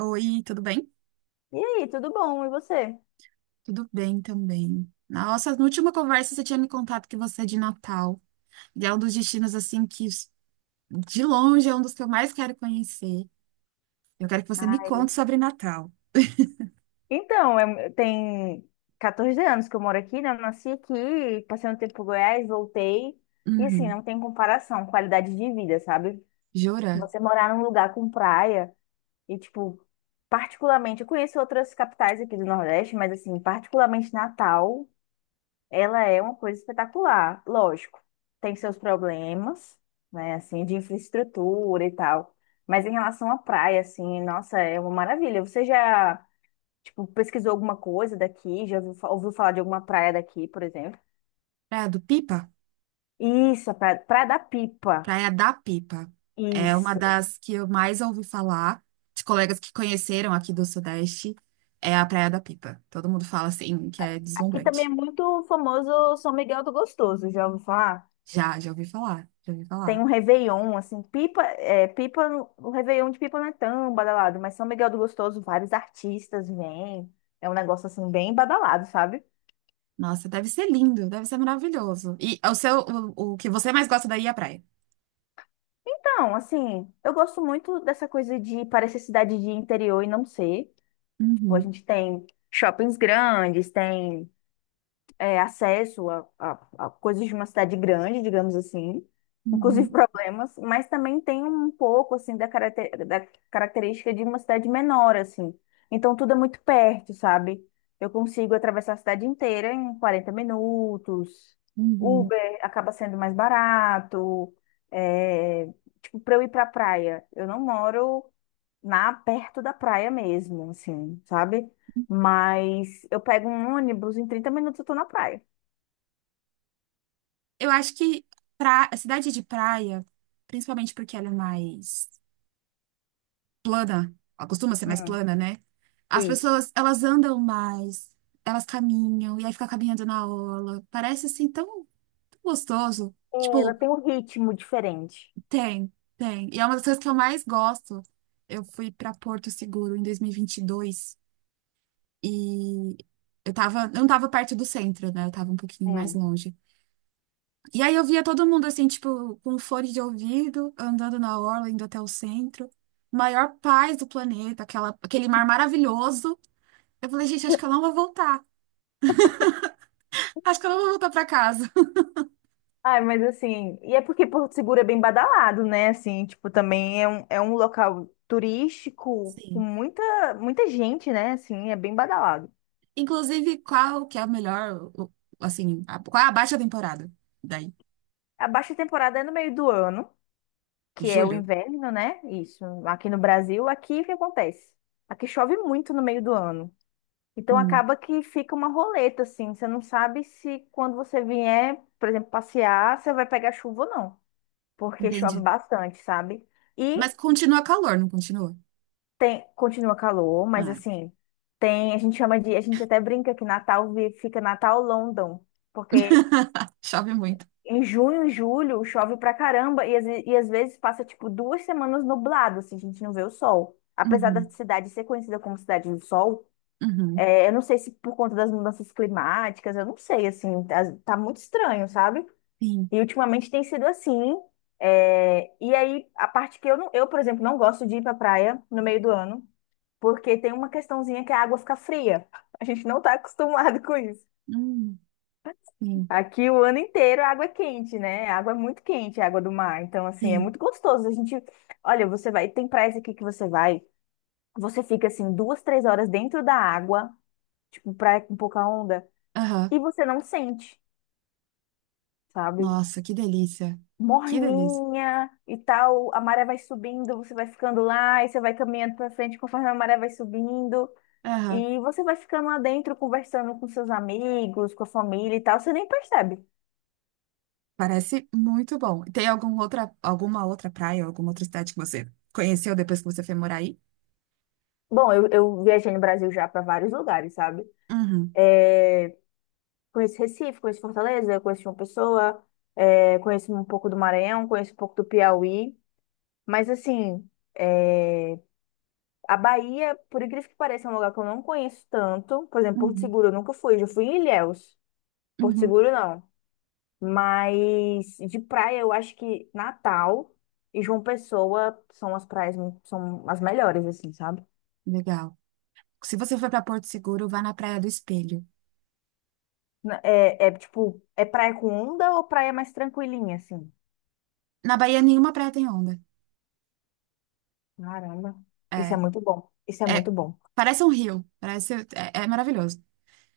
Oi, tudo bem? E aí, tudo bom? E você? Tudo bem também. Nossa, na última conversa você tinha me contado que você é de Natal. E é um dos destinos, assim, que de longe é um dos que eu mais quero conhecer. Eu quero que você me Ah, conte sobre Natal. então, tem 14 anos que eu moro aqui, né? Eu nasci aqui, passei um tempo em Goiás, voltei. E assim, Uhum. não tem comparação, qualidade de vida, sabe? Jura? Você morar num lugar com praia e, tipo, particularmente, eu conheço outras capitais aqui do Nordeste, mas assim, particularmente Natal, ela é uma coisa espetacular. Lógico, tem seus problemas, né? Assim, de infraestrutura e tal. Mas em relação à praia, assim, nossa, é uma maravilha. Você já Tipo, pesquisou alguma coisa daqui, já ouviu, ouviu falar de alguma praia daqui, por exemplo. Praia do Pipa? Isso, a praia, Praia da Pipa. Praia da Pipa. É uma Isso. das que eu mais ouvi falar de colegas que conheceram aqui do Sudeste. É a Praia da Pipa. Todo mundo fala assim que é Aqui também é deslumbrante. muito famoso São Miguel do Gostoso, já ouviu falar? Já, já ouvi falar. Já ouvi Tem falar. um Réveillon, assim, Pipa, o Réveillon de Pipa não é tão badalado, mas São Miguel do Gostoso, vários artistas vêm. É um negócio, assim, bem badalado, sabe? Nossa, deve ser lindo, deve ser maravilhoso. E o que você mais gosta daí é a praia. Então, assim, eu gosto muito dessa coisa de parecer cidade de interior e não ser. Tipo, a Uhum, gente tem shoppings grandes, tem acesso a, a coisas de uma cidade grande, digamos assim, inclusive uhum, problemas, mas também tem um pouco assim da, da característica de uma cidade menor, assim. Então tudo é muito perto, sabe? Eu consigo atravessar a cidade inteira em 40 minutos. uhum. Uber acaba sendo mais barato. É, tipo, para eu ir para praia, eu não moro na perto da praia mesmo, assim, sabe? Mas eu pego um ônibus, em 30 minutos eu tô na praia. Eu acho que a cidade de praia, principalmente porque ela é mais plana, ela costuma ser mais Hum, plana, né? As isso. pessoas, elas andam mais, elas caminham, e aí fica caminhando na orla. Parece assim tão, tão gostoso. É, ela Tipo, tem um ritmo diferente. tem, tem. E é uma das coisas que eu mais gosto. Eu fui pra Porto Seguro em 2022. E eu não tava perto do centro, né? Eu tava um pouquinho mais Hum. longe. E aí eu via todo mundo assim, tipo, com fone de ouvido, andando na orla, indo até o centro. Maior paz do planeta, aquela, aquele mar maravilhoso. Eu falei, gente, acho que eu não vou voltar. Acho que eu não vou voltar pra casa. Ai, mas assim, e é porque Porto Seguro é bem badalado, né? Assim, tipo, também é um local turístico com Sim. muita, muita gente, né? Assim, é bem badalado. Inclusive, qual que é o melhor, o- assim, a- qual é a baixa temporada? Daí, A baixa temporada é no meio do ano, que é o julho? inverno, né? Isso. Aqui no Brasil, aqui o que acontece? Aqui chove muito no meio do ano. Então Hum, acaba que fica uma roleta, assim. Você não sabe se quando você vier, por exemplo, passear, você vai pegar chuva ou não. Porque chove entendi. bastante, sabe? E Mas continua calor, não continua? Continua calor, mas Ah. assim, tem, a gente chama de, a gente até brinca que Natal fica Natal London. Porque Chove muito. em junho e julho chove pra caramba e, às vezes passa tipo 2 semanas nublado, assim, a gente não vê o sol. Apesar da Uhum, cidade ser conhecida como Cidade do Sol, uhum. É, Eu não sei se por conta das mudanças climáticas, eu não sei, assim, tá muito estranho, sabe? Sim, E ultimamente tem sido assim. E aí, a parte que eu, por exemplo, não gosto de ir pra praia no meio do ano, porque tem uma questãozinha que a água fica fria. A gente não tá acostumado com isso. hum, sim, Aqui o ano inteiro a água é quente, né? A água é muito quente, a água do mar. Então, assim, é sim. muito gostoso. A gente, olha, você vai, tem praias aqui que você vai, você fica assim duas, três horas dentro da água, tipo praia com pouca onda. Aham. E você não sente, sabe? Nossa, que delícia. Que delícia. Morninha e tal, a maré vai subindo, você vai ficando lá e você vai caminhando pra frente conforme a maré vai subindo. Aham. E você vai ficando lá dentro conversando com seus amigos, com a família e tal, você nem percebe. Parece muito bom. Tem alguma outra praia, alguma outra cidade que você conheceu depois que você foi morar aí? Bom, eu viajei no Brasil já pra vários lugares, sabe? Uhum, Conheço Recife, conheço Fortaleza, conheço João Pessoa, conheço um pouco do Maranhão, conheço um pouco do Piauí. Mas assim, é a Bahia, por incrível que pareça, é um lugar que eu não conheço tanto. Por exemplo, Porto uhum, Seguro eu nunca fui, já fui em Ilhéus. Porto uhum. Seguro não. Mas de praia eu acho que Natal e João Pessoa são as melhores, assim, sabe? Legal. Se você for para Porto Seguro, vá na Praia do Espelho. É, é tipo, é praia com onda ou praia mais tranquilinha, assim? Na Bahia, nenhuma praia tem onda. Caramba, isso é É, muito bom. Isso é é, muito bom. parece um rio. Parece, é maravilhoso.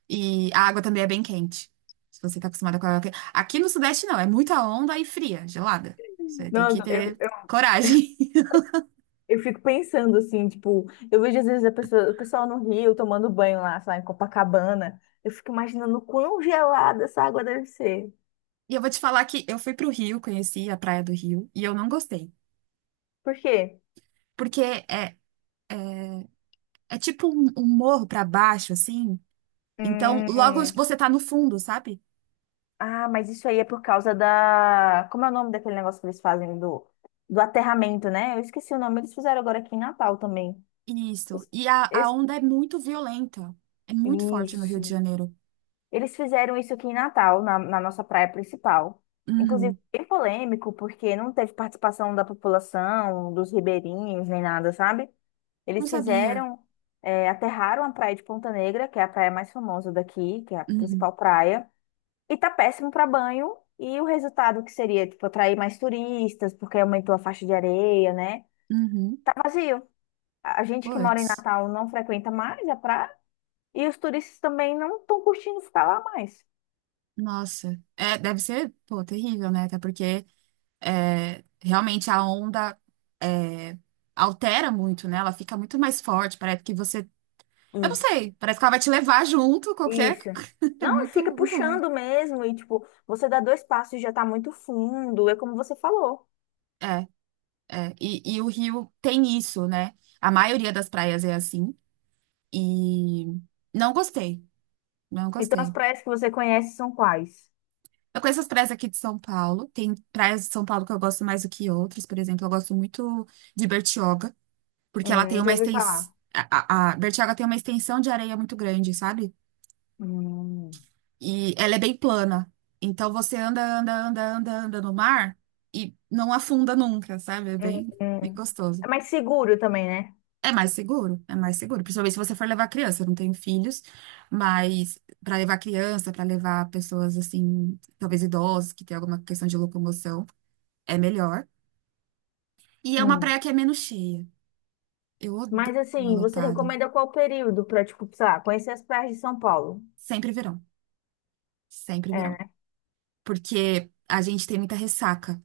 E a água também é bem quente. Se você tá acostumada com a água quente. Aqui no Sudeste não, é muita onda e fria, gelada. Você tem Não, que ter coragem. eu fico pensando assim, tipo, eu vejo às vezes o pessoal no Rio tomando banho lá, sei lá, em Copacabana. Eu fico imaginando quão gelada essa água deve ser. E eu vou te falar que eu fui pro Rio, conheci a Praia do Rio, e eu não gostei. Por quê? Porque é, é tipo um morro pra baixo, assim. Então, logo Hum, você tá no fundo, sabe? Mas isso aí é por causa da. Como é o nome daquele negócio que eles fazem do aterramento, né? Eu esqueci o nome, eles fizeram agora aqui em Natal também. Eu Isso. es- E a, eu a es- onda é muito violenta. É muito forte no Rio de Isso. Janeiro. Eles fizeram isso aqui em Natal, na nossa praia principal. Inclusive, Uhum. bem polêmico, porque não teve participação da população, dos ribeirinhos, nem nada, sabe? Não Eles sabia. fizeram, aterraram a praia de Ponta Negra, que é a praia mais famosa daqui, que é a Uhum. principal praia, e tá péssimo para banho. E o resultado que seria, tipo, atrair mais turistas, porque aumentou a faixa de areia, né? Uhum. Tá vazio. A gente que mora em Puts. Natal não frequenta mais a praia, e os turistas também não estão curtindo ficar lá mais. Nossa, é, deve ser, pô, terrível, né? Até porque é, realmente a onda é, altera muito, né? Ela fica muito mais forte, parece que você, eu não Isso. sei, parece que ela vai te levar junto, qualquer, Isso. é Não, fica muito, muito ruim. puxando mesmo e tipo, você dá dois passos e já tá muito fundo, é como você falou. É, é, e o Rio tem isso, né? A maioria das praias é assim, e não gostei, não Então as gostei. praias que você conhece são quais? Eu conheço as praias aqui de São Paulo, tem praias de São Paulo que eu gosto mais do que outras, por exemplo, eu gosto muito de Bertioga, porque ela tem uma Já ouvi extensão. falar. A Bertioga tem uma extensão de areia muito grande, sabe? Hum, E ela é bem plana. Então você anda, anda, anda, anda, anda no mar e não afunda nunca, sabe? É hum. bem, bem Hum. gostoso. É mais seguro também, né? É mais seguro, é mais seguro. Principalmente se você for levar criança. Eu não tenho filhos, mas para levar criança, para levar pessoas assim, talvez idosas, que tem alguma questão de locomoção, é melhor. E é uma Hum. praia que é menos cheia. Eu odeio Mas praia assim, você lotada. recomenda qual período pra, tipo, sei lá, conhecer as praias de São Paulo? Sempre verão, sempre É, verão, né? porque a gente tem muita ressaca.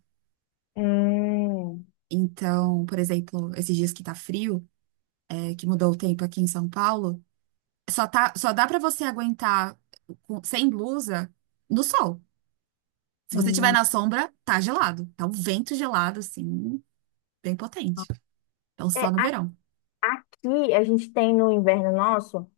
Hum, Então, por exemplo, esses dias que tá frio, é, que mudou o tempo aqui em São Paulo, só dá pra você aguentar sem blusa no sol. Se você tiver hum. na sombra, tá gelado. Tá um vento gelado, assim, bem potente. Então, só É, no verão. aqui a gente tem no inverno nosso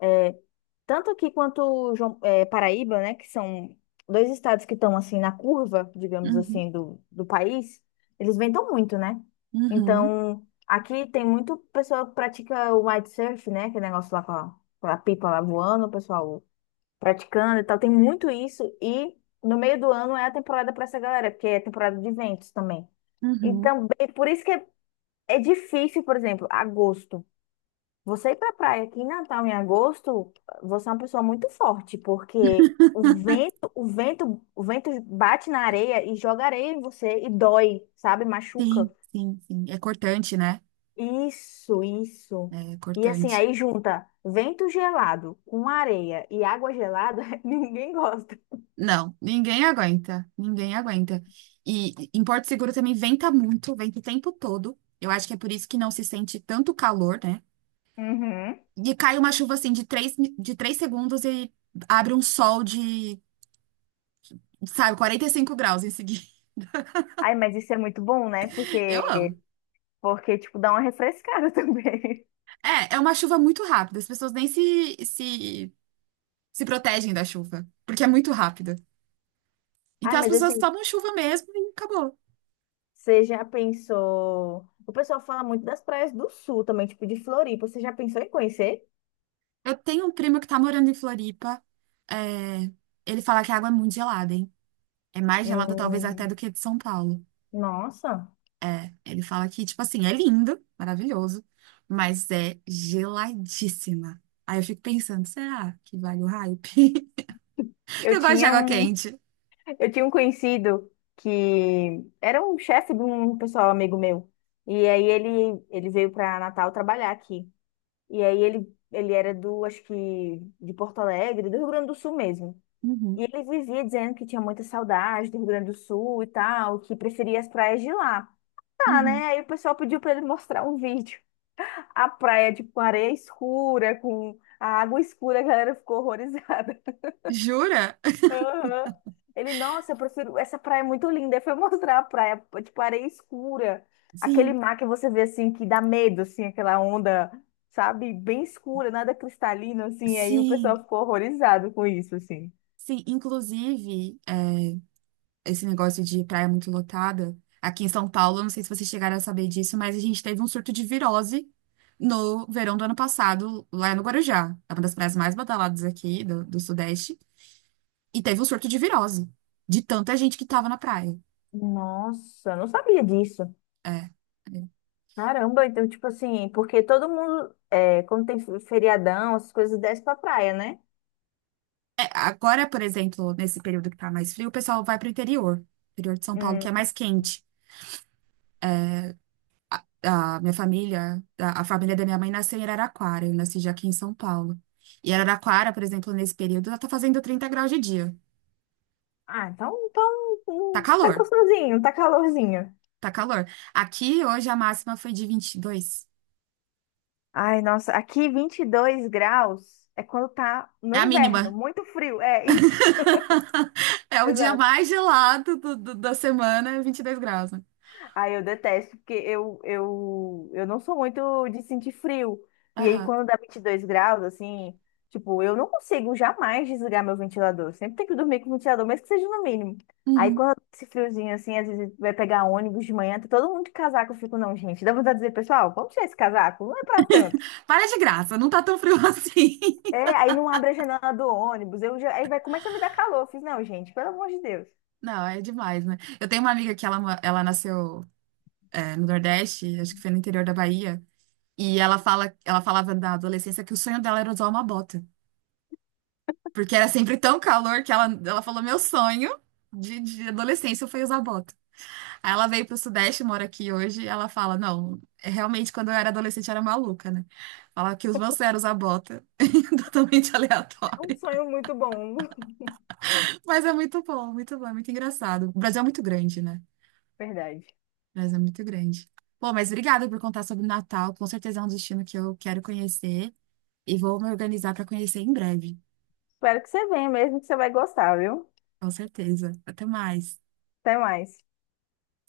é, Tanto aqui quanto Paraíba, né, que são dois estados que estão assim na curva, digamos Uhum, assim, do país, eles vendam muito, né? uhum, Então, aqui tem muito pessoa que pratica o windsurf, né, aquele negócio lá com a pipa lá voando, o pessoal praticando e tal, tem muito isso e no meio do ano é a temporada para essa galera, porque é temporada de eventos também. uhum. Então, por isso que é difícil, por exemplo, agosto. Você ir pra praia aqui em Natal em agosto, você é uma pessoa muito forte, porque o vento bate na areia e joga areia em você e dói, sabe? Machuca. Sim, sim, sim. É cortante, né? Isso, isso. É E assim, cortante. aí junta vento gelado com areia e água gelada, ninguém gosta. Não, ninguém aguenta, ninguém aguenta. E em Porto Seguro também venta muito, venta o tempo todo. Eu acho que é por isso que não se sente tanto calor, né? Uhum. E cai uma chuva assim de de três segundos e abre um sol de, sabe, 45 graus em seguida. Ai, mas isso é muito bom, né? Eu amo. Porque, tipo, dá uma refrescada também. É uma chuva muito rápida, as pessoas nem se protegem da chuva, porque é muito rápida. Então Ai, as mas pessoas assim, tomam chuva mesmo e acabou. você já pensou? O pessoal fala muito das praias do sul também, tipo de Floripa. Você já pensou em conhecer? Eu tenho um primo que tá morando em Floripa, é, ele fala que a água é muito gelada. É mais gelada, talvez, até do Hum, que de São Paulo. nossa, É, ele fala que, tipo assim, é lindo, maravilhoso, mas é geladíssima. Aí eu fico pensando, será que vale o hype? eu Eu gosto de tinha água um, quente. eu tinha um conhecido que era um chefe de um pessoal amigo meu. E aí ele veio para Natal trabalhar aqui. E aí ele era do, acho que de Porto Alegre, do Rio Grande do Sul mesmo. Uhum, E ele vivia dizendo que tinha muita saudade do Rio Grande do Sul e tal, que preferia as praias de lá. Tá, né? uhum. Aí o pessoal pediu para ele mostrar um vídeo. A praia, tipo, com areia escura, com a água escura, a galera ficou horrorizada. Jura? Aham. Ele, nossa, eu prefiro, essa praia é muito linda. Aí foi mostrar a praia, tipo, areia escura, aquele Sim, mar que você vê, assim, que dá medo, assim, aquela onda, sabe, bem escura, nada cristalino, assim. Aí o pessoal sim, ficou horrorizado com isso, assim. sim. Inclusive, é esse negócio de praia muito lotada. Aqui em São Paulo, eu não sei se vocês chegaram a saber disso, mas a gente teve um surto de virose no verão do ano passado, lá no Guarujá. É uma das praias mais badaladas aqui do Sudeste. E teve um surto de virose, de tanta gente que tava na praia. Nossa, não sabia disso. É. É, Caramba, então, tipo assim, porque todo mundo, quando tem feriadão, essas coisas desce pra praia, né? é, agora, por exemplo, nesse período que tá mais frio, o pessoal vai pro interior, interior de São Paulo, que é mais quente. A família da minha mãe nasceu em Araraquara, eu nasci já aqui em São Paulo. E Araraquara, por exemplo, nesse período, ela tá fazendo 30 graus de dia. Ah, então, Tá tá calor, gostosinho, tá calorzinho. tá calor. Aqui hoje a máxima foi de 22. Ai, nossa, aqui 22 graus é quando tá no É a mínima. inverno, muito frio, é isso. É o dia Exato. mais gelado da semana, é 22 graus, né? Ai, eu detesto, porque eu não sou muito de sentir frio. E aí, Aham. quando dá 22 graus, assim, tipo, eu não consigo jamais desligar meu ventilador. Eu sempre tenho que dormir com o ventilador, mesmo que seja no mínimo. Aí, Uhum. quando dá esse friozinho, assim, às vezes vai pegar ônibus de manhã, tá todo mundo de casaco, eu fico, não, gente, dá vontade de dizer, pessoal, vamos tirar esse casaco, não é pra tanto. Para de graça, não tá tão frio assim. É, aí não abre a janela do ônibus. Eu já, aí vai, começa a me dar calor. Eu fiz, não, gente, pelo amor de Deus. Não, é demais, né? Eu tenho uma amiga que ela, nasceu, é, no Nordeste, acho que foi no interior da Bahia. E ela falava na adolescência que o sonho dela era usar uma bota. Porque era sempre tão calor que ela falou: meu sonho de adolescência foi usar bota. Aí ela veio pro Sudeste, mora aqui hoje, e ela fala: não, é realmente quando eu era adolescente eu era maluca, né? Fala que os meus sonhos eram usar bota. Totalmente É um aleatório. sonho muito bom. Mas é muito bom, é muito engraçado. O Brasil é muito grande, né? Verdade. O Brasil é muito grande. Pô, mas obrigada por contar sobre o Natal. Com certeza é um destino que eu quero conhecer. E vou me organizar para conhecer em breve. Espero que você venha mesmo, que você vai gostar, viu? Com certeza. Até mais. Até mais.